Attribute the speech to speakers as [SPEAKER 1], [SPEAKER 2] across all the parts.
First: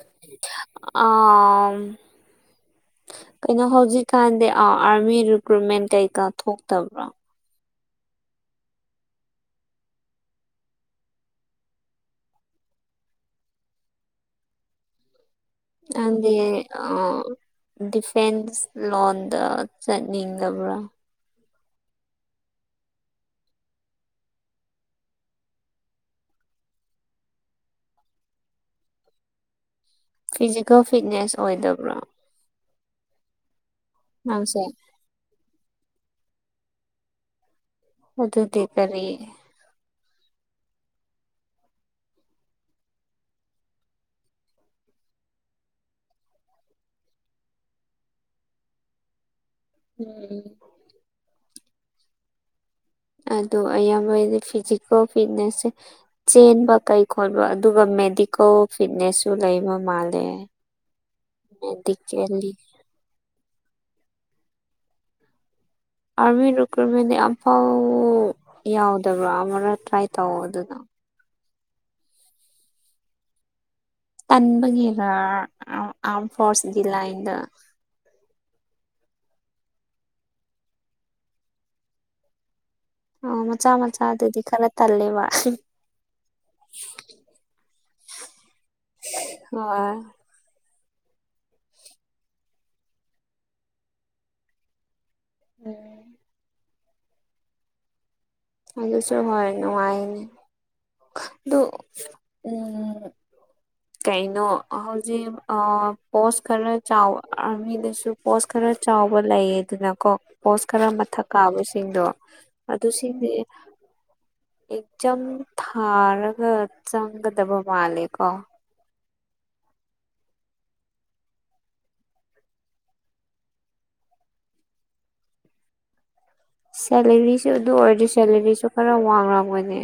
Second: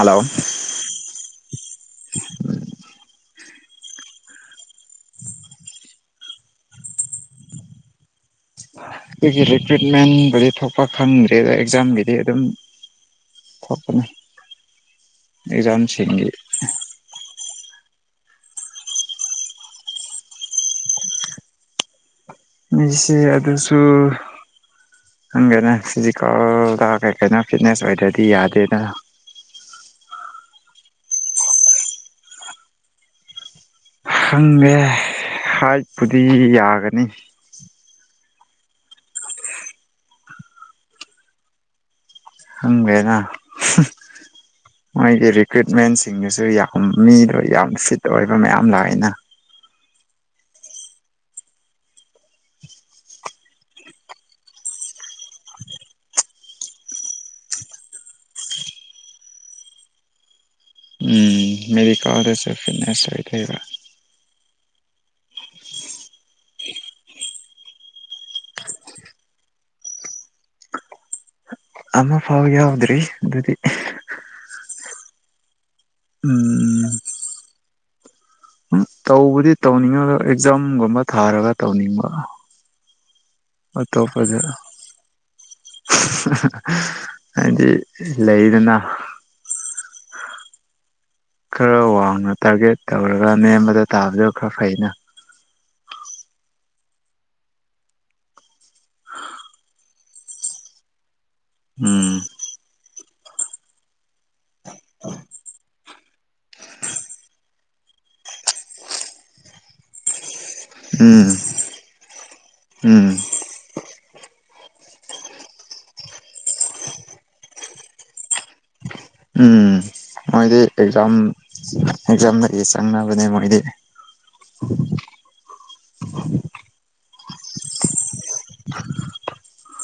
[SPEAKER 1] Hello
[SPEAKER 2] ꯑꯥ ꯀꯩꯅꯣ ꯍꯧꯖꯤꯛꯀꯥꯟꯗꯤ ꯑ ꯑꯥꯔꯃꯤ ꯔꯤꯀ꯭ꯔꯨꯠꯃꯦꯟ ꯀꯩꯀꯥ ꯊꯣꯛꯇꯕ꯭ꯔꯥ
[SPEAKER 1] ꯗꯨꯒꯤ ꯔꯤꯀ꯭ꯔꯨꯏꯠꯃꯦꯟꯕꯨꯗꯤ ꯊꯣꯛꯄ ꯈꯪꯗ꯭ꯔꯦꯗ ꯑꯦꯛꯖꯥꯝꯒꯤꯗꯤ ꯑꯗꯨꯝ ꯊꯣꯛꯄꯅꯦ
[SPEAKER 2] [unintelligible] ꯑ
[SPEAKER 1] ꯑꯦꯛꯖꯥꯝꯁꯤꯡꯒꯤ
[SPEAKER 2] ꯗꯤꯐꯦꯟꯁ ꯂꯣꯟꯗ ꯆꯠꯅꯤꯡꯉꯕ꯭ꯔꯥ
[SPEAKER 1] ꯃꯤꯁꯦ ꯑꯗꯨꯁꯨ ꯈꯪꯗꯦꯅ ꯐꯤꯖꯤꯀꯦꯜꯗ ꯀꯩ ꯀꯩꯅꯣ ꯐꯤꯠꯅꯦꯁ ꯑꯣꯏꯗ꯭ꯔꯗꯤ ꯌꯥꯗꯦꯗꯅ
[SPEAKER 2] ꯐꯤꯖꯤꯀꯦꯜ ꯐꯤꯠꯅꯦꯁ ꯑꯣꯏꯗꯕ꯭ꯔꯥ ꯅꯪꯁꯦ
[SPEAKER 1] ꯈꯪꯗꯦ ꯍꯥꯏꯠꯄꯨꯗꯤ ꯌꯥꯒꯅꯤ
[SPEAKER 2] ꯑꯗꯨꯗꯤ ꯀꯔꯤ
[SPEAKER 1] ꯍꯪꯒꯦꯅ ꯍꯨꯝ ꯃꯣꯏꯗꯤ ꯔꯤꯀ꯭ꯔꯨꯏꯠꯃꯦꯟꯁꯤꯡꯗꯨꯁꯨ ꯌꯥꯝ ꯃꯤꯗꯣ ꯌꯥꯝ ꯐꯤꯠ ꯑꯣꯏꯕ ꯃꯌꯥꯝ ꯂꯥꯛꯑꯦꯅ
[SPEAKER 2] [inaudible] ꯑꯗꯣ ꯑꯌꯥꯝꯕꯩꯗꯤ ꯐꯤꯖꯤꯀꯦꯜ ꯐꯤꯠꯅꯦꯁꯁꯦ ꯆꯦꯟꯕ ꯀꯩ ꯈꯣꯠꯄ ꯑꯗꯨꯒ ꯃꯦꯗꯤꯀꯦꯜ ꯐꯤꯠꯅꯦꯁꯁꯨ ꯂꯩꯕ ꯃꯥꯜꯂꯦ
[SPEAKER 1] ꯎꯝ ꯃꯦꯗꯤꯀꯦꯜꯗꯖꯨ
[SPEAKER 2] ꯃꯦꯗꯤꯀꯦꯜꯂꯤ
[SPEAKER 1] ꯐꯤꯠꯅꯦꯁ ꯂꯩꯈꯦꯕ
[SPEAKER 2] ꯑꯥꯔꯃꯤ ꯔꯤꯀ꯭ꯔꯨꯏꯠꯃꯦꯟ ꯑꯝꯐꯥꯎ ꯌꯥꯎꯗꯕ꯭ꯔꯥ ꯑꯃꯔ ꯇ꯭ꯔꯥꯏ ꯇꯧꯑꯣꯗꯅ
[SPEAKER 1] ꯑꯃ ꯐꯥꯎ ꯌꯥꯎꯗ꯭ꯔꯤ ꯑꯗꯨꯗꯤ
[SPEAKER 2] ꯇꯟꯕꯒꯤꯔ ꯑꯝ ꯑꯥꯝ ꯐꯣꯁꯀꯤ
[SPEAKER 1] ꯎꯝ
[SPEAKER 2] ꯂꯥꯏꯟꯗ
[SPEAKER 1] ꯇꯧꯕꯗꯤ ꯇꯧꯅꯤꯡꯉꯒ ꯑꯦꯛꯖꯥꯝꯒꯨꯝꯕ ꯊꯥꯔꯒ ꯇꯧꯅꯤꯡꯕ
[SPEAKER 2] ꯑꯣ ꯃꯆꯥ
[SPEAKER 1] ꯑꯇꯣꯞꯄꯗ
[SPEAKER 2] ꯃꯆꯥꯗꯨꯗꯤ ꯈꯔ ꯇꯜꯂꯦꯕ
[SPEAKER 1] ꯍꯥꯏꯗꯤ ꯂꯩꯗꯅ
[SPEAKER 2] [unintelligible]
[SPEAKER 1] ꯈꯔ ꯋꯥꯡꯅ ꯇꯥꯔꯒꯦꯠ ꯇꯧꯔꯒ ꯅꯦꯝꯕꯗ ꯇꯥꯕꯗꯣ ꯈꯔ ꯐꯩꯅ
[SPEAKER 2] [inaudible] ꯑꯗꯨꯁꯨ ꯍꯣꯏ ꯅꯨꯉꯥꯏꯅꯤ ꯈꯠ ꯗꯨ
[SPEAKER 1] ꯎꯝ
[SPEAKER 2] ꯑꯝ ꯀꯩꯅꯣ ꯍꯧꯖꯤꯛ ꯑ ꯄꯣꯁ ꯈꯔ ꯆꯥꯎ ꯑꯥꯔꯃꯤꯗꯁꯨ ꯄꯣꯁ ꯈꯔ ꯆꯥꯎꯕ ꯂꯩꯌꯦꯗꯅ ꯀꯣ ꯄꯣꯁ ꯈꯔ ꯃꯊꯛ
[SPEAKER 1] ꯎꯝ
[SPEAKER 2] ꯀꯥꯕꯁꯤꯡꯗꯣ
[SPEAKER 1] ꯎꯝ
[SPEAKER 2] ꯑꯗꯨꯁꯤꯡꯗꯤ ꯑꯦꯆꯝ ꯊꯥꯔꯒ ꯆꯪꯒꯗꯕ ꯃꯥꯂꯦꯀꯣ
[SPEAKER 1] ꯎꯝ ꯃꯣꯏꯗꯤ ꯑꯦꯛꯖꯥꯝ ꯑꯦꯛꯖꯥꯝꯗꯏ ꯆꯪꯅꯕꯅꯦ ꯃꯣꯏꯗꯤ [unintelligible]
[SPEAKER 2] ꯁꯦꯂꯔꯤꯁꯨ ꯑꯗꯨ ꯑꯣꯏꯔꯗꯤ ꯁꯦꯂꯔꯤꯁꯨ ꯈꯔ ꯋꯥꯡꯔꯝꯒꯅꯦ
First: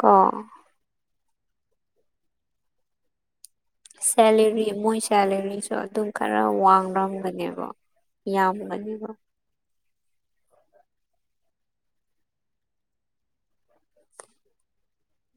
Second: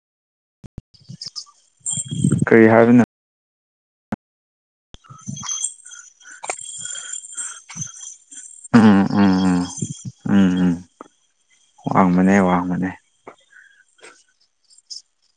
[SPEAKER 2] ꯀꯥ
[SPEAKER 1] ꯀꯩ ꯍꯥꯏꯕꯅꯥ
[SPEAKER 2] ꯁꯦꯂꯔꯤ ꯃꯣꯏ ꯁꯦꯂꯔꯤꯁꯨ ꯑꯗꯨꯝ ꯈꯔ ꯋꯥꯡꯔꯝꯒꯅꯦꯕ ꯌꯥꯝꯒꯅꯦꯕ
[SPEAKER 1] ꯎꯝ ꯎꯝ ꯎꯝ ꯎꯝ ꯎꯝ ꯋꯥꯡꯕꯅꯦ ꯋꯥꯡꯕꯅꯦ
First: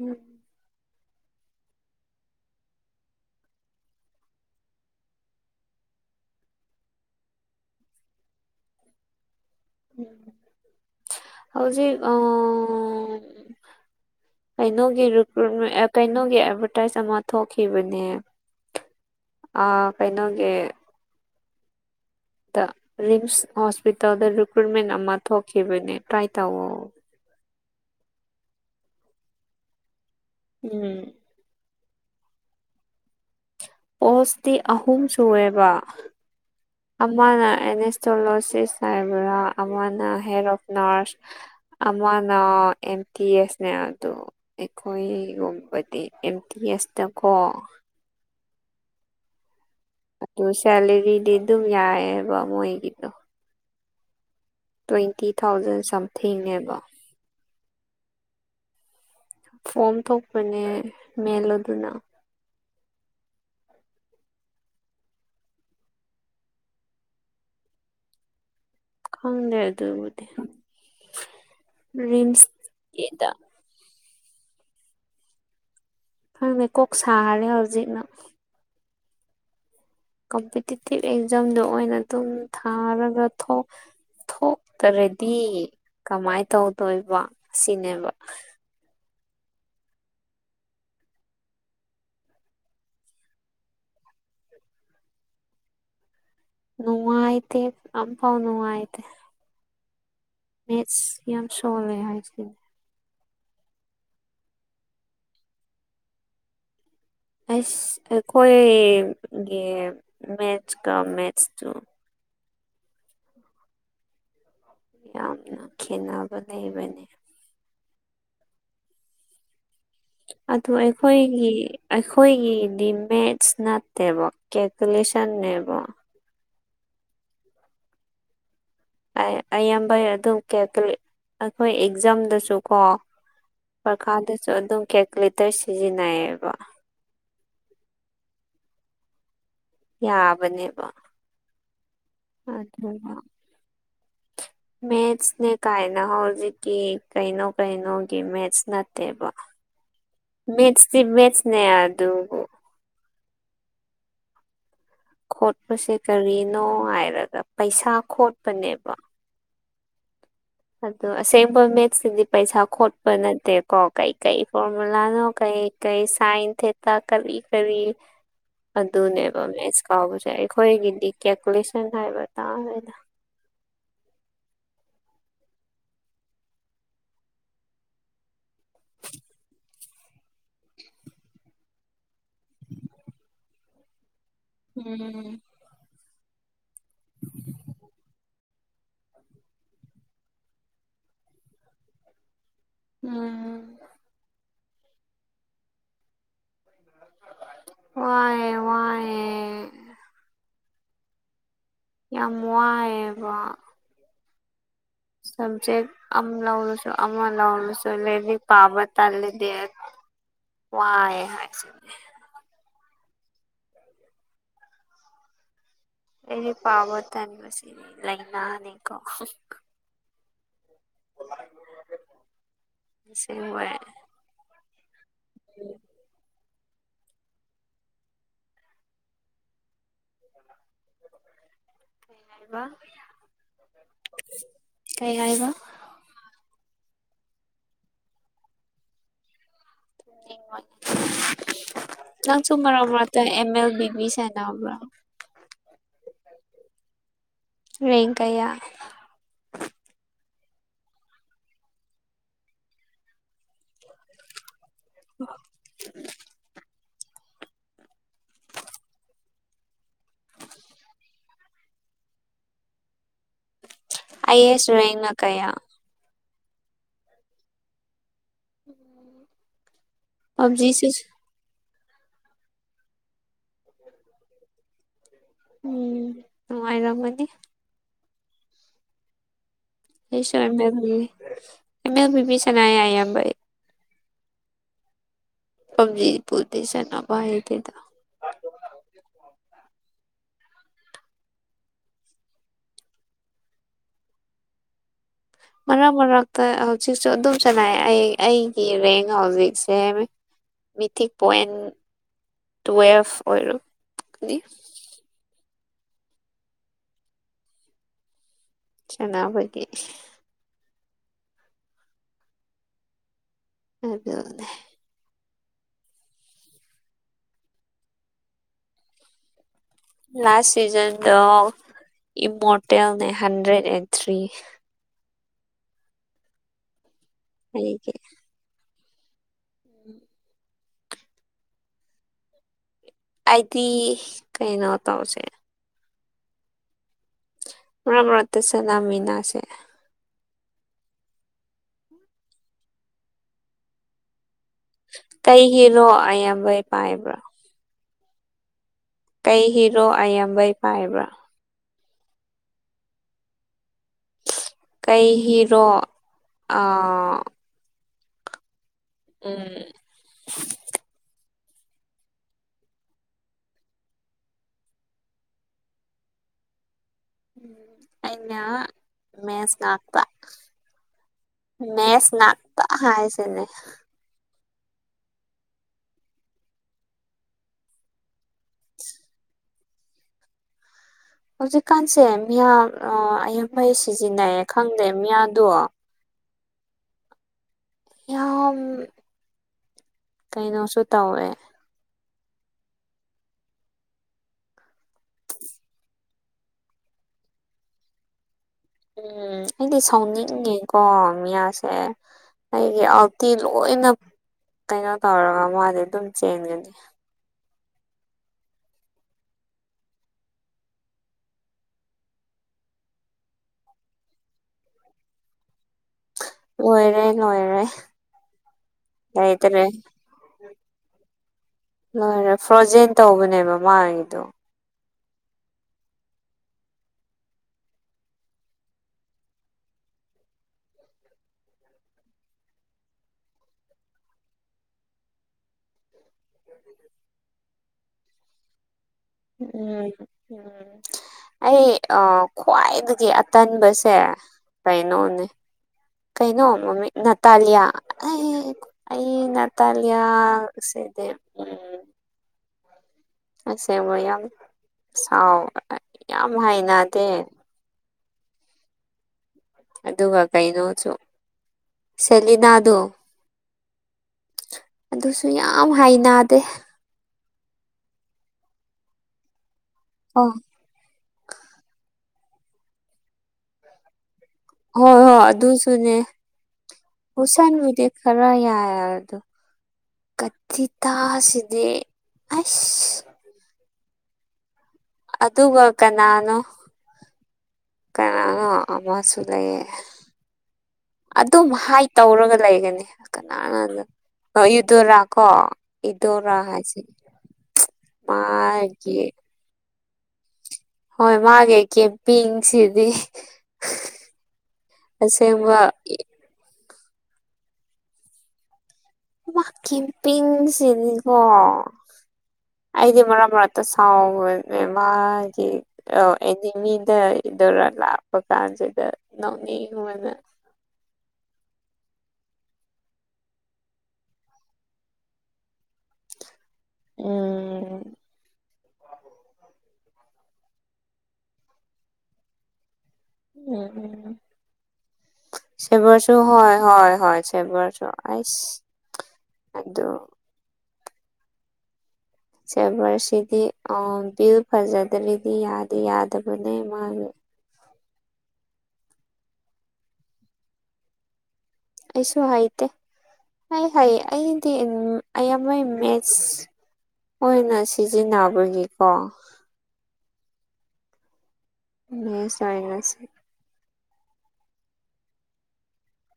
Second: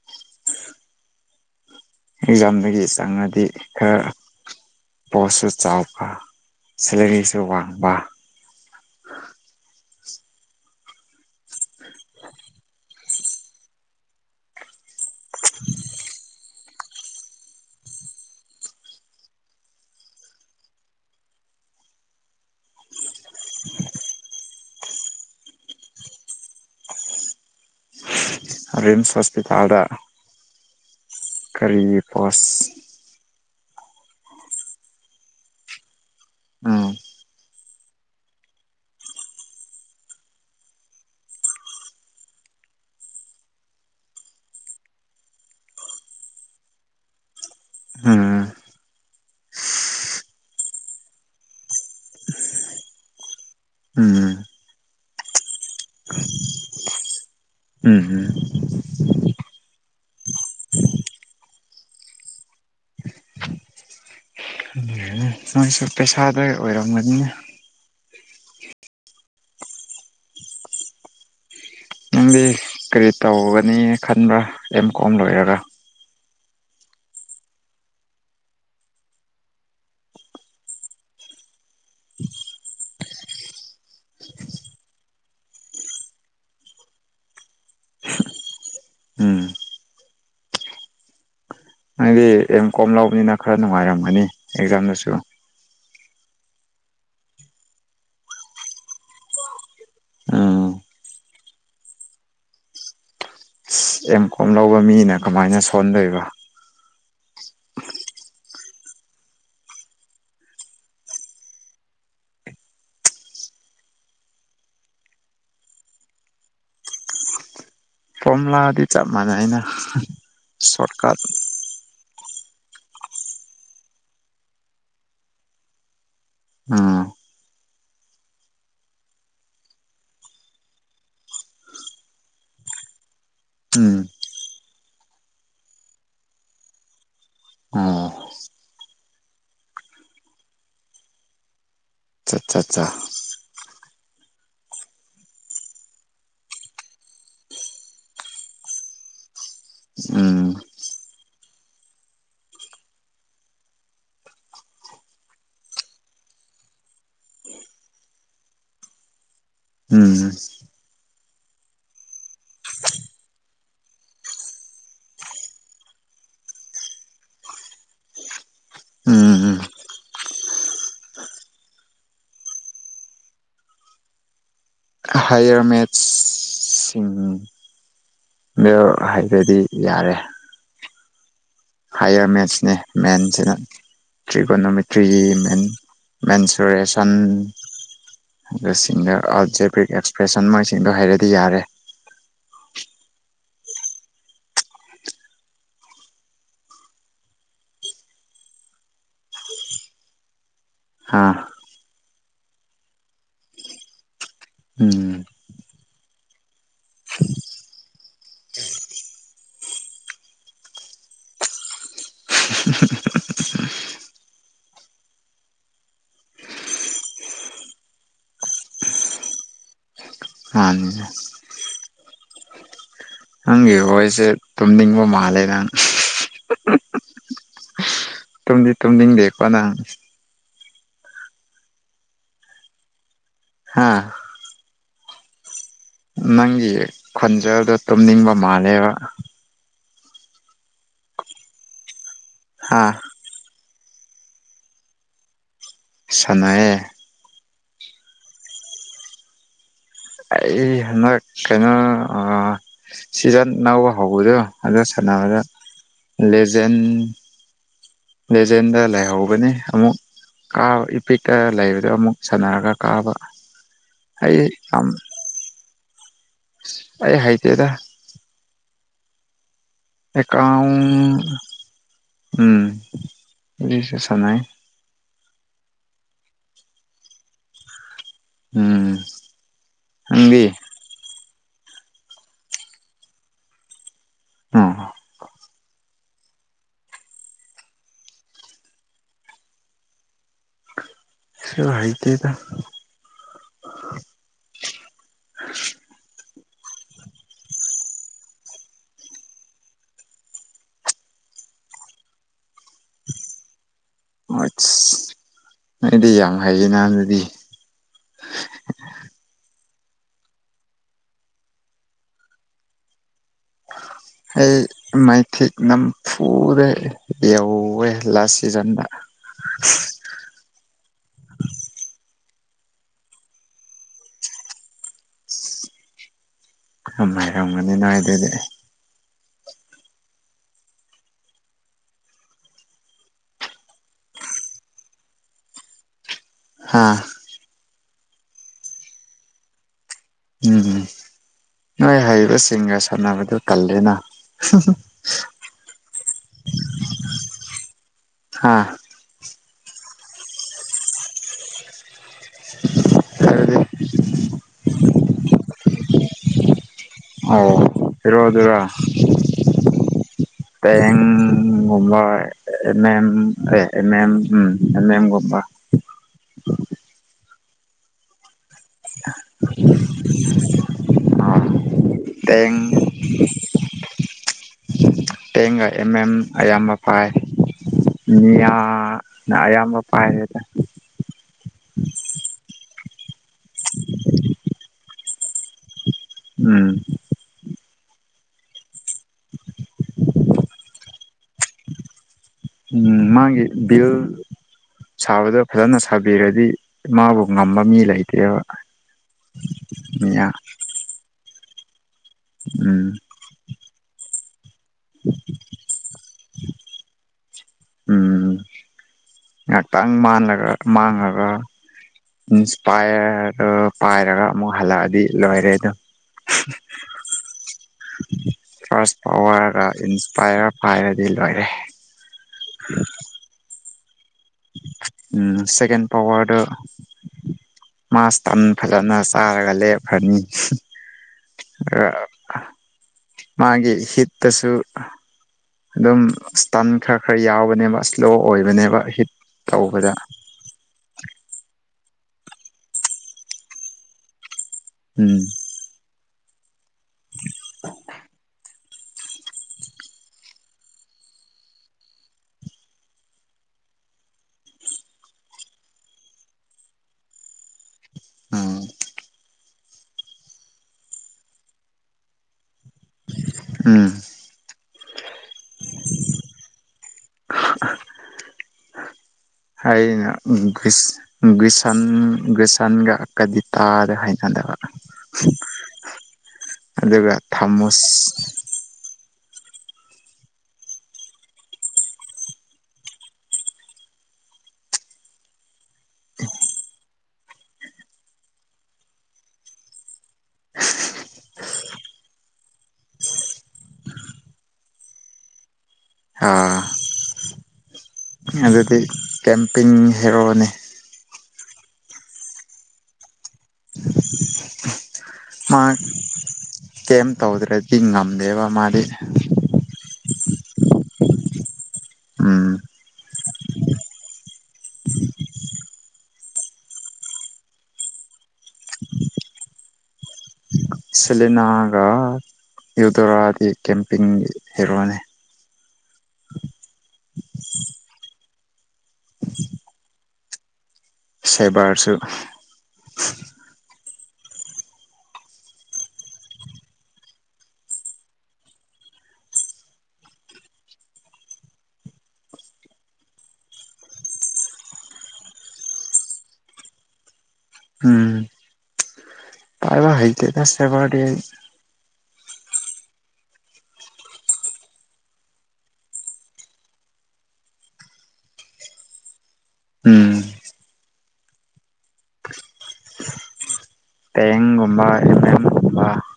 [SPEAKER 2] ꯎꯝ
[SPEAKER 1] ꯑꯦꯛꯖꯥꯝꯗꯒꯤ ꯆꯪꯉꯗꯤ ꯈꯔ ꯄꯣꯁꯁꯨ ꯆꯥꯎꯕ ꯁꯦꯂꯔꯤꯁꯨ ꯋꯥꯡꯕ
[SPEAKER 2] ꯍꯧꯖꯤꯛ ꯑ ꯀꯩꯅꯣꯒꯤ ꯔꯤꯀ꯭ꯔꯨ ꯑꯦ ꯀꯩꯅꯣꯒꯤ ꯑꯇꯁ ꯑꯃ ꯊꯣꯛꯈꯤꯕꯅꯦ ꯑꯥ ꯀꯩꯅꯣꯒꯤ ꯇꯥ ꯔꯤꯝꯁ ꯍꯣꯁꯄꯤꯇꯥꯜꯗ ꯔꯤꯀ꯭ꯔꯨꯏꯠꯃꯦꯟ ꯑꯃ ꯊꯣꯛꯈꯤꯕꯅꯦ ꯇ꯭ꯔꯥꯏ ꯇꯧꯋꫭ
[SPEAKER 1] ꯔꯤꯝꯁ ꯍꯣꯁꯄꯤꯇꯥꯜꯗ
[SPEAKER 2] ꯎꯝ
[SPEAKER 1] ꯀꯔꯤꯒꯤ ꯄꯣꯁ
[SPEAKER 2] ꯄꯣꯁꯇꯤ ꯑꯍꯨꯝ ꯁꯑꯦꯕ
[SPEAKER 1] ꯎꯝ
[SPEAKER 2] ꯑꯃꯅ ꯑꯦꯟ ꯑꯦꯁ ꯇꯣꯂꯣꯖꯤꯁ ꯍꯥꯏꯕ꯭ꯔꯥ ꯑꯃꯅ ꯍꯦꯠ ꯑꯣꯐ ꯅꯔꯁ ꯑꯃꯅ ꯑꯦꯝ ꯄꯤ ꯑꯦꯁꯅꯦ ꯑꯗꯨ ꯑꯩꯈꯣꯏꯒꯨꯝꯕꯗꯤ ꯑꯦꯝ ꯇꯤ ꯑꯦꯁꯇꯀꯣ
[SPEAKER 1] ꯎꯝ
[SPEAKER 2] ꯑꯗꯨ ꯁꯦꯂꯔꯤꯗꯤ ꯑꯗꯨꯝ ꯌꯥꯏꯑꯕ ꯃꯣꯏꯒꯤꯗꯣ
[SPEAKER 1] ꯎꯝ
[SPEAKER 2] ꯇ꯭ꯋꯦꯟꯇꯤ ꯊꯥꯎꯖꯟ ꯁꯝꯊꯤꯡꯅꯦꯕ
[SPEAKER 1] ꯎꯝ ꯎꯝ
[SPEAKER 2] ꯐꯣꯝ ꯊꯣꯛꯄꯅꯦ ꯃꯦꯜꯂ‌ꯣ ꯗꯨꯅ
[SPEAKER 1] [unintelligible] ꯅꯣꯏꯁꯨ ꯄꯩꯁꯥꯗ ꯑꯣꯏꯔꯝꯒꯅꯤ
[SPEAKER 2] ꯈꯪꯗꯦ ꯑꯗꯨꯕꯨꯗꯤ
[SPEAKER 1] ꯅꯪꯗꯤ ꯀꯔꯤ
[SPEAKER 2] ꯔꯤꯝꯁꯀꯤꯗ
[SPEAKER 1] ꯇꯧꯒꯅꯤ ꯈꯟꯕ꯭ꯔꯥ ꯑꯦꯝ ꯀꯣꯝ ꯂꯣꯏꯔꯒ
[SPEAKER 2] ꯈꯪꯗ‌ꯦ ꯀꯣꯛ ꯁꯥꯔꯦ ꯍꯧꯖꯤꯛꯅ ꯀꯝꯄꯤꯇꯤꯇꯤꯚ ꯑꯦꯛꯖꯥꯝꯗ‌ꯣ ꯑꯣꯏꯅ ꯗꯨꯝ ꯊꯥꯔꯒ ꯊ‌ꯣꯛ ꯊꯣꯛꯇꯔꯗꯤ ꯀꯃꯥꯏ ꯇꯧꯗꯣꯏꯕ ꯁꯤꯅꯦꯕ
[SPEAKER 1] ꯎꯝ ꯅꯪꯗꯤ ꯑꯦꯝ ꯀꯣꯝ ꯂꯧꯕꯅꯤꯅ ꯈꯔ ꯅꯨꯡꯉꯥꯏꯔꯝꯒꯅꯤ ꯑꯦꯛꯖꯥꯝꯗꯁꯨ
[SPEAKER 2] ꯅꯨꯉꯥꯏꯇꯦ ꯑꯝꯐꯧ ꯅꯨꯡꯉꯥꯏꯇ‌ꯦ
[SPEAKER 1] ꯎꯝ
[SPEAKER 2] ꯃꯦꯠꯁ ꯌꯥꯝ ꯁ‌ꯦꯜꯂ‌ꯦ ꯍꯥꯏꯁꯤꯟ
[SPEAKER 1] ꯑꯦꯝ ꯀꯣꯝ ꯂꯧꯕ ꯃꯤꯅ ꯀꯃꯥꯏꯅ ꯁꯣꯟꯗꯣꯏꯕ
[SPEAKER 2] ꯑꯁ ꯑꯩꯈꯣꯏꯒꯤ ꯃꯦꯠꯁꯀ ꯃꯦꯠꯁꯇꯨ ꯌꯥꯝꯅ ꯈꯦꯠꯅꯕ ꯂꯩꯕꯅꯦ
[SPEAKER 1] ꯐꯣꯝꯂꯗꯤ ꯆꯞ ꯃꯥꯟꯅꯩꯅ
[SPEAKER 2] ꯑꯗꯨ
[SPEAKER 1] ꯁꯣꯔꯠꯀꯠ
[SPEAKER 2] ꯑꯩꯈꯣꯏꯒꯤ ꯑꯩꯈꯣꯏꯒꯤꯗꯤ ꯃꯦꯠꯁ ꯅꯠꯇꯦꯕ ꯀꯦꯜꯀꯨꯂꯦꯁꯟꯅꯦꯕ
[SPEAKER 1] ꯎꯝ
[SPEAKER 2] ꯑ ꯑꯌꯥꯝꯕꯩ ꯑꯗꯨꯝ ꯀꯜꯀꯨꯂ‌ꯦꯠ ꯑꯩꯈꯣꯏ ꯑꯦꯛꯖꯥꯝꯗꯁꯨ ꯀꯣ
[SPEAKER 1] ꯎꯝ
[SPEAKER 2] ꯄꯔꯈꯥꯗꯁꯨ ꯑꯗꯨꯝ ꯀꯦꯀꯨꯂꯦꯇꯔ ꯁꯤꯖꯤꯟꯅꯩꯌꯦꯕ
[SPEAKER 1] ꯑ
[SPEAKER 2] ꯌꯥꯕꯅꯦꯕ
[SPEAKER 1] ꯆꯠ ꯆꯥ
[SPEAKER 2] ꯑꯗꯨꯒ ꯃꯦꯠꯁꯅꯦ ꯀꯥꯏꯅ ꯍꯧꯖꯤꯛꯀꯤ ꯀꯩꯅꯣ ꯀꯩꯅꯣꯒꯤ ꯃꯦꯠꯁ ꯅꯠꯇꯦꯕ
[SPEAKER 1] ꯎꯝ
[SPEAKER 2] ꯃꯦꯠꯁꯇꯤ ꯃꯦꯠꯁꯅꯦ ꯑꯗꯨꯕꯨ ꯈꯣꯠꯄꯁꯦ ꯀꯔꯤꯅꯣ ꯍꯥꯏꯔꯒ ꯄꯩꯁꯥ ꯈꯣꯠꯄꯅꯦꯕ
[SPEAKER 1] ꯎꯝ
[SPEAKER 2] ꯑꯗ‌ꯣ ꯑꯁꯦꯡꯕ ꯃꯦꯠꯁꯁꯤꯗꯤ ꯄꯩꯁꯥ ꯈꯣꯠꯄ ꯅꯠꯇꯦꯀꯣ ꯀꯩꯀꯩ ꯐꯣꯔꯃꯨꯂꯥꯅꯣ ꯀꯩ ꯀꯩ ꯁꯥꯏꯟ ꯊ‌ꯦꯠꯇꯥ ꯀꯔꯤ ꯀꯔꯤ ꯑꯗꯨꯅꯦꯕ
[SPEAKER 1] ꯎꯝ
[SPEAKER 2] ꯃꯦꯠꯁ ꯀꯥꯎꯕꯁꯨ ꯑꯩꯈꯣꯏꯒꯤꯗꯤ ꯀꯦꯜꯀꯨꯂꯦꯁꯟ ꯍꯥꯏꯕ ꯇꯥꯔꯦꯗ
[SPEAKER 1] ꯍꯥꯏꯌꯔ ꯃꯦꯠꯁꯁꯤꯡ ꯗ‌ꯣ ꯍꯥꯏꯐ‌ꯦꯠꯗꯤ ꯌꯥꯔꯦ ꯍꯥꯏꯌꯔ ꯃꯦꯠꯁꯅꯦ ꯃꯦꯟꯁꯤꯅ ꯇ꯭ꯔꯤꯒꯣꯅꯣꯃꯤꯇ꯭ꯔꯤ
[SPEAKER 2] ꯎꯝ
[SPEAKER 1] ꯃꯦꯟ ꯃꯦꯟꯁꯨꯔꯦꯁꯟ ꯑꯗꯨꯁꯤꯡꯗ‌ꯣ ꯑꯜꯖꯦꯕ꯭ꯔꯤꯛ ꯑꯦꯛꯁꯄ꯭ꯔꯦꯁꯟ ꯃꯣꯏꯁꯤꯡꯗꯣ ꯍꯩꯔꯗꯤ ꯌꯥꯔꯦ
[SPEAKER 2] ꯎꯝ ꯋꯥꯑꯦ ꯋꯥꯏꯌꯦ
[SPEAKER 1] ꯍꯥꯥ
[SPEAKER 2] ꯌꯥꯝ ꯋꯥꯏꯑꯕ
[SPEAKER 1] ꯎꯝ
[SPEAKER 2] ꯁꯝꯖ‌ꯦꯛ ꯑꯝ ꯂꯧꯔꯁꯨ ꯑꯃ ꯂꯧꯔꯁꯨ ꯂꯥꯏꯔꯤꯛ ꯄꯥꯕ ꯇꯜꯂ‌ꯦꯗꯦ ꯋꯥꯏꯑꯦ ꯍꯥꯏꯁꯤꯅꯦ
[SPEAKER 1] [unintelligible]
[SPEAKER 2] ꯂꯔꯤꯛ ꯄꯥꯕ ꯇꯅꯕꯁꯤꯗꯤ ꯂꯩꯛꯅꯥꯅꯦꯀꯣ
[SPEAKER 1] ꯍꯥꯟꯅ
[SPEAKER 2] ꯁꯤꯡ [unintelligible]
[SPEAKER 1] ꯈꫭꯏꯁꯦ ꯇꯨꯝꯅꯤꯡꯕ ꯃꯥꯜꯂꯦ ꯅꯪ ꯇꯨꯝꯗꯤ ꯇꯨꯝꯅꯤꯡꯗꯦꯀꯣ ꯅꯪ
[SPEAKER 2] ꯀꯔꯤ ꯍꯥꯏꯕ
[SPEAKER 1] ꯍꯥꯥ
[SPEAKER 2] ꯀꯩ ꯍꯥꯏꯕ
[SPEAKER 1] ꯅꯪꯒꯤ ꯈꯣꯟꯖꯦꯜꯗꯣ ꯇꯨꯝꯅꯤꯡꯕ ꯃꯥꯜꯂꯦꯕ
[SPEAKER 2] ꯇꯨꯝꯅꯤꯡꯉꯣꯏ ꯅꯪꯁꯨ
[SPEAKER 1] ꯍꯥ
[SPEAKER 2] ꯃꯔꯛ ꯃꯔꯛ ꯇ ꯑꯦꯝ ꯑꯦꯜ ꯕꯤꯕꯤ ꯁꯦꯅꯕ
[SPEAKER 1] ꯁꯅꯩꯌꯦ
[SPEAKER 2] ꯔꯦꯡ ꯀꯌꯥ
[SPEAKER 1] ꯑꯩ ꯍꯟꯗꯛ ꯀꯩꯅꯣ ꯁꯤꯖꯟ ꯅꯧꯕ ꯍꯧꯕꯗꯨ ꯑꯗꯨ ꯁꯥꯟꯅꯔꯒ ꯂꯦꯖꯦꯟ ꯂꯦꯖꯦꯟꯗ ꯂꯩꯍꯧꯕꯅꯦ ꯑꯃꯨꯛ ꯀꯥꯕ ꯏꯄꯤꯛꯇ ꯂꯩꯕꯗ ꯑꯃꯨꯛ ꯁꯥꯟꯅꯔꯒ ꯀꯥꯕ ꯑꯩ ꯌꯥꯝ
[SPEAKER 2] ꯑꯥꯏꯌꯦꯁꯨꯌꯦꯡꯅ ꯀꯌꯥ
[SPEAKER 1] ꯑꯩ ꯍꯩꯇꯦꯗ ꯑꯦꯀꯥꯎ
[SPEAKER 2] ꯄꯞꯖꯤꯁꯨ
[SPEAKER 1] ꯎꯝ ꯍꯨꯖꯤꯛꯁꯨ ꯁꯅꯩ
[SPEAKER 2] ꯎꯝ ꯅꯨꯉꯥꯏꯔꯝꯒꯅꯤ
[SPEAKER 1] ꯎꯝ
[SPEAKER 2] ꯑꯩꯁꯨ
[SPEAKER 1] ꯅꯪꯗꯤ
[SPEAKER 2] ꯑꯦꯝ ꯕꯦꯝ ꯑꯦꯝꯃꯦꯝ ꯕꯤꯕꯤ ꯁꯅꯩ ꯏꯌꯥꯝꯕ ꯑꯩ
[SPEAKER 1] ꯎꯝ
[SPEAKER 2] ꯄꯝꯖꯤ ꯄꯨꯗꯤ ꯁꯅ ꯍꯩꯇꯗ
[SPEAKER 1] ꯑꯩꯁꯨ ꯍꯩꯇꯦꯗ
[SPEAKER 2] ꯃꯔꯛ ꯃꯔꯛꯇ ꯍꯧꯖꯤꯛꯁꯨ ꯑꯗꯨꯝ ꯁꯅꯩ ꯑꯩ ꯑꯩꯒꯤ ꯔꯦꯡ ꯍꯧꯖꯤꯛꯁꯦ ꯃꯤꯊꯤꯛ ꯄꯣꯏꯟ ꯇꯨꯋꯦꯜꯐ ꯑꯣꯏꯔꯝ
[SPEAKER 1] ꯑꯣꯁ ꯅꯣꯏꯗꯤ ꯌꯥꯝ ꯍꯩꯌꯦ ꯅ ꯑꯗꯨꯗꯤ
[SPEAKER 2] ꯆꯅꯥꯕꯒꯤ ꯑꯗꯨꯅꯦ
[SPEAKER 1] ꯍꯩ ꯃꯥꯏ ꯊꯤꯛ ꯅꯝ ꯐꯨꯗ ꯌꯧꯌꯦ ꯂꯥꯁ ꯁꯤꯖꯟꯗ
[SPEAKER 2] ꯂꯥꯁ ꯁꯤꯖꯟꯗꯣ ꯏꯝꯃꯣꯔꯇꯦꯜꯅꯦ ꯍꯟꯗ꯭ꯔꯦꯠ ꯑꯦꯟ ꯊ꯭ꯔꯤ
[SPEAKER 1] ꯌꯥꯝ ꯍꯥꯏꯔꯝꯒꯅꯤ ꯅ
[SPEAKER 2] ꯑꯩꯒꯤ
[SPEAKER 1] ꯑꯗꯨꯗꯤ
[SPEAKER 2] ꯑꯥꯥꯏꯗꯤ ꯀꯩꯅꯣ ꯇꯧꯁꯦ
[SPEAKER 1] ꯍꯥꯥ
[SPEAKER 2] ꯃꯔꯛ ꯃꯔꯛꯇ ꯁꯅꯥꯃꯤꯟꯅꯁꯦ
[SPEAKER 1] ꯎꯝ ꯅꯣꯏ ꯍꯩꯕꯁꯤꯡꯒ ꯁꯥꯟꯅꯕꯗꯨ ꯇꯜꯂꯦꯅ
[SPEAKER 2] ꯀꯩꯒꯤꯅꯣ ꯑꯌꯥꯝꯕꯩ ꯄꯥꯏꯕ꯭ꯔꯣ
[SPEAKER 1] ꯍꯥꯥ
[SPEAKER 2] ꯀꯩꯒꯤꯅꫭ ꯑꯌꯥꯝꯕꯩ ꯄꯥꯏꯕ꯭ꯔꯣ
[SPEAKER 1] ꯈꯔꯗꯤ
[SPEAKER 2] ꯀꯩ ꯍꯤꯔꯣ ꯑ
[SPEAKER 1] ꯑꯧ ꯍꯦꯔꯣꯗꯨꯔꯣ
[SPEAKER 2] ꯎꯝ꯫
[SPEAKER 1] ꯇꯦꯡꯒꯨꯝꯕ ꯑꯦꯝ ꯑꯦꯝ ꯑꯦ ꯑꯦꯝ ꯑꯦꯝ ꯎꯝ ꯑꯦꯝ ꯑꯦꯝ ꯒꯨꯝꯕ꯫
[SPEAKER 2] ꯎꯝ ꯑꯩꯅ ꯃꯦꯁꯉꯥꯛꯄ꯫ ꯃꯦꯁ
[SPEAKER 1] ꯇꯦꯡ
[SPEAKER 2] ꯉꯥꯛꯄ ꯍꯥꯏꯁꯤꯅꯦ꯫
[SPEAKER 1] ꯇꯦꯡꯒ ꯑꯦꯝ ꯑꯦꯝ ꯑꯌꯥꯝꯕ ꯄꯥꯏ꯫ ꯃꯤꯌꯥꯅ ꯑꯌꯥꯝꯕ ꯄꯥꯏꯌꯦꯗ꯫
[SPEAKER 2] ꯍꯧꯖꯤꯛꯀꯥꯟꯁꯦ ꯃꯤꯌꯥ ꯑꯣ ꯑꯌꯥꯝꯕꯩ ꯁꯤꯖꯤꯟꯅꯩ ꯈꯪꯗꯦ ꯃꯤꯌꯥꯗꯣ꯫
[SPEAKER 1] ꯎꯝ꯫
[SPEAKER 2] ꯌꯥꯝ ꯀꯩꯅꯣꯁꯨ ꯇꯧꯋꯦ꯫
[SPEAKER 1] ꯎꯝ ꯃꯥꯒꯤ ꯕꯤꯜ ꯁꯥꯕꯗꯣ ꯐꯖꯅ ꯁꯥꯕꯤꯔꯗꯤ ꯃꯥꯕꯨ ꯉꯝꯕ ꯃꯤ ꯂꯩꯇꯦꯕ꯫
[SPEAKER 2] ꯎꯝ ꯑꯩꯗꯤ
[SPEAKER 1] ꯃꯤꯌꯥ
[SPEAKER 2] ꯁꯥꯎꯅꯤꯡꯉꯦꯀꯣ ꯃꯤꯌꯥꯁꯦ ꯑꯩꯒꯤ
[SPEAKER 1] ꯎꯝ
[SPEAKER 2] ꯑꯜ ꯇꯤ ꯂꯣꯏꯅ ꯀꯩꯅꯣ ꯇꯧꯔꯒ ꯃꯥꯗꯤ ꯑꯗꯨꯝ ꯆꯦꯟꯒꯅꯤ꯫
[SPEAKER 1] ꯎꯝ꯫ ꯉꯥꯛꯇꯪ ꯃꯥꯟꯂꯒ ꯃꯥꯡꯉꯒ꯫ ꯏꯟꯁꯄꯥꯌꯔ ꯄꯥꯏꯔꯒ ꯑꯃꯨꯛ ꯍꯜꯂꯛꯑꯗꯤ ꯂꯣꯏꯔꯦ ꯑꯗꯣ꯫
[SPEAKER 2] ꯂꯣꯏꯔꯦ ꯂꯣꯏꯔꯦ
[SPEAKER 1] ꯐꯥꯔꯁ
[SPEAKER 2] ꯂꯩꯇꯔꯦ
[SPEAKER 1] ꯄꯥꯋꯔꯔꯥ ꯏꯟꯁ ꯄꯥꯏꯌꯔ ꯄꯥꯏꯔꯗꯤ ꯂꯣꯏꯔꯦ꯫
[SPEAKER 2] ꯂꯣꯏꯔꯦ ꯐ꯭ꯔꯣꯖꯦꯟ ꯇꯧꯕꯅꯦꯕ ꯃꯥꯒꯤꯗꯣ꯫
[SPEAKER 1] ꯎꯝ ꯁꯦꯀꯦꯟ ꯄꯧꯋꯥꯔꯗꯣ ꯃꯥ ꯁ꯭ꯇꯟ ꯐꯖꯅ ꯆꯥꯔꯒ ꯂꯦꯞꯈ꯭ꯔꯅꯤ꯫ [unintelligible] ꯃꯥꯒꯤ ꯍꯤꯠꯇꯁꯨ ꯑꯗꯨꯝ ꯏꯁꯇꯟ ꯈꯔ ꯈꯔ ꯌꯥꯎꯕꯅꯦꯕ ꯏꯁꯂꯣ ꯑꯣꯏꯕꯅꯦꯕ ꯍꯤꯠ ꯇꯧꯕꯗ
[SPEAKER 2] ꯎꯝ꯫ ꯎꯝ ꯑꯩ ꯑꯥ ꯈ꯭ꯋꯥꯏꯗꯒꯤ ꯑꯇꯟꯕꯁꯦ
[SPEAKER 1] ꯎꯝ
[SPEAKER 2] ꯀꯩꯅꯣꯅꯦ ꯀꯩꯅꯣ ꯃꯃꯤꯡ ꯅꯥꯇꯥꯂꯤꯌꯥ ꯑꯦ꯫ ꯑꯩ ꯅꯥꯇꯥꯂꯤꯌꯥꯁꯤꯗꯤ ꯎꯝ ꯑꯁꯦꯡꯕ ꯌꯥꯝ ꯁꯥꯎ ꯌꯥꯝ ꯍꯩꯅꯗꯦ꯫
[SPEAKER 1] ꯎꯝ꯫
[SPEAKER 2] ꯑꯗꯨꯒ ꯀꯩꯅꯣꯁꯨ ꯁꯦꯂꯤꯅꯥꯗꯣ꯫
[SPEAKER 1] ꯎꯝ꯫
[SPEAKER 2] ꯑꯗꯨꯁꯨ ꯌꯥꯝ ꯍꯩꯅꯗꯦ꯫
[SPEAKER 1] ꯑꯩꯅ
[SPEAKER 2] ꯑꯣ
[SPEAKER 1] ꯎꯝ ꯒꯨꯁ ꯒꯨꯏꯁꯟ ꯒꯨꯁꯟꯒ ꯀꯗꯤꯇꯥꯗꯣ ꯍꯩꯅꯗꯕ꯫
[SPEAKER 2] ꯍꯣꯏ ꯍꯣꯏ ꯑꯗꯨꯁꯨꯅꯦ
[SPEAKER 1] ꯑꯗꯨꯒ ꯊꯥꯃꯨꯁ
[SPEAKER 2] ꯒꯨꯁꯟꯕꯨꯗꯤ ꯈꯔ ꯌꯥꯏ ꯑꯗꯣ꯫ ꯀꯗꯤꯇꯥꯁꯤꯗꯤ ꯑꯁ꯫ ꯑꯗꯨꯒ ꯀꯅꯥꯅꯣ꯫ ꯀꯅꯥꯅꯣ ꯑꯃꯁꯨ ꯂꯩꯌꯦ꯫ ꯑꯗꯨꯝ ꯍꯥꯏꯠ ꯇꯧꯔꯒ ꯂꯩꯒꯅꯤ ꯀꯅꯥꯅꯣ ꯑꯗꯨ꯫ ꯑ ꯏ꯭ꯌꯨꯗꯣꯔꯥ ꯀꯣ ꯏꯗꯣꯔꯥ
[SPEAKER 1] ꯑꯥ
[SPEAKER 2] ꯍꯥꯏꯁꯦ꯫
[SPEAKER 1] ꯑꯗꯨꯗꯤ
[SPEAKER 2] ꯃꯥꯒꯤ
[SPEAKER 1] ꯀꯦꯝꯄꯤꯡ ꯍꯦꯔꯣꯅꯦ꯫
[SPEAKER 2] ꯍꯣꯏ ꯃꯥꯒꯤ ꯀꯦꯝꯄꯤꯡꯁꯤꯗꯤ꯫ ꯑꯁꯦꯡꯕ꯫
[SPEAKER 1] ꯃꯥ ꯀꯦꯝ ꯇꯧꯗ꯭ꯔꯗꯤ ꯉꯝꯗꯦꯕ ꯃꯥꯗꯤ꯫
[SPEAKER 2] ꯃꯥ ꯀꯦꯝꯄꯤꯡ ꯁꯤꯅꯤꯀꯣ
[SPEAKER 1] ꯎꯝ
[SPEAKER 2] ꯑꯩꯗꯤ ꯃꯔꯛ ꯃꯔꯛꯇ ꯁꯥꯎꯕꯅꯦ ꯃꯥꯒꯤ ꯑ ꯑꯦꯅꯤꯃꯤꯗ [unintelligible] ꯂꯥꯛꯄ ꯀꯥꯟꯁꯤꯗ ꯅꯣꯛꯅꯤꯡꯕꯅꯥ
[SPEAKER 1] ꯁꯦꯂꯤꯅꯥꯒ ꯌꯨꯗꯣꯔꯥꯗꯤ ꯀꯦꯝꯄꯤꯡ ꯍꯦꯔꯣꯅꯦ
[SPEAKER 2] ꯎꯝ
[SPEAKER 1] ꯁꯦꯕꯔꯁꯨ
[SPEAKER 2] ꯎꯝ ꯎꯝ ꯁꯦꯕꯔꯁꯨ ꯍꯣꯏ ꯍꯣꯏ ꯍꯣꯏ ꯁꯦꯕꯔꯁꯨ ꯑꯩꯁ ꯑꯗꯨ ꯁꯕꯔꯁꯤꯗꯤ ꯑꯥ ꯕꯤꯌꯨ ꯐꯖꯗ꯭ꯔꯗꯤ ꯌꯥꯗꯤ ꯌꯥꯗꯕꯅꯦ ꯃꯥꯒꯤ
[SPEAKER 1] ꯎꯝ ꯍꯩꯇꯦꯗꯥ ꯁꯦꯕꯔꯗꯤ
[SPEAKER 2] ꯑꯩꯁꯨ ꯍꯩꯇꯦ ꯑꯩ ꯍꯩ ꯑꯩꯗꯤ ꯑꯌꯥꯝꯕ ꯃꯦꯠꯁ ꯑꯣꯏꯅ ꯁꯤꯖꯤꯟꯅꯕꯒꯤꯀꯣ
[SPEAKER 1] ꯎꯝ
[SPEAKER 2] ꯃꯦꯁ ꯑꯣꯏꯅ ꯁꯤ
[SPEAKER 1] [unintelligible]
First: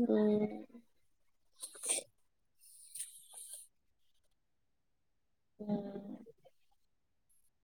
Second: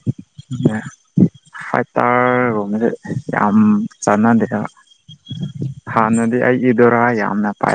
[SPEAKER 2] ꯎꯝ
[SPEAKER 1] ꯍꯥꯏꯇꯥꯔ ꯒꯨꯝꯕꯗꯤ ꯌꯥꯝ ꯆꯥꯟꯅ [unintelligible]
[SPEAKER 2] ꯎꯝ
[SPEAKER 1] ꯍꯥꯟꯅꯗꯤ ꯑꯩ ꯏꯗꯨꯔꯥ ꯌꯥꯝꯅ ꯄꯥꯏ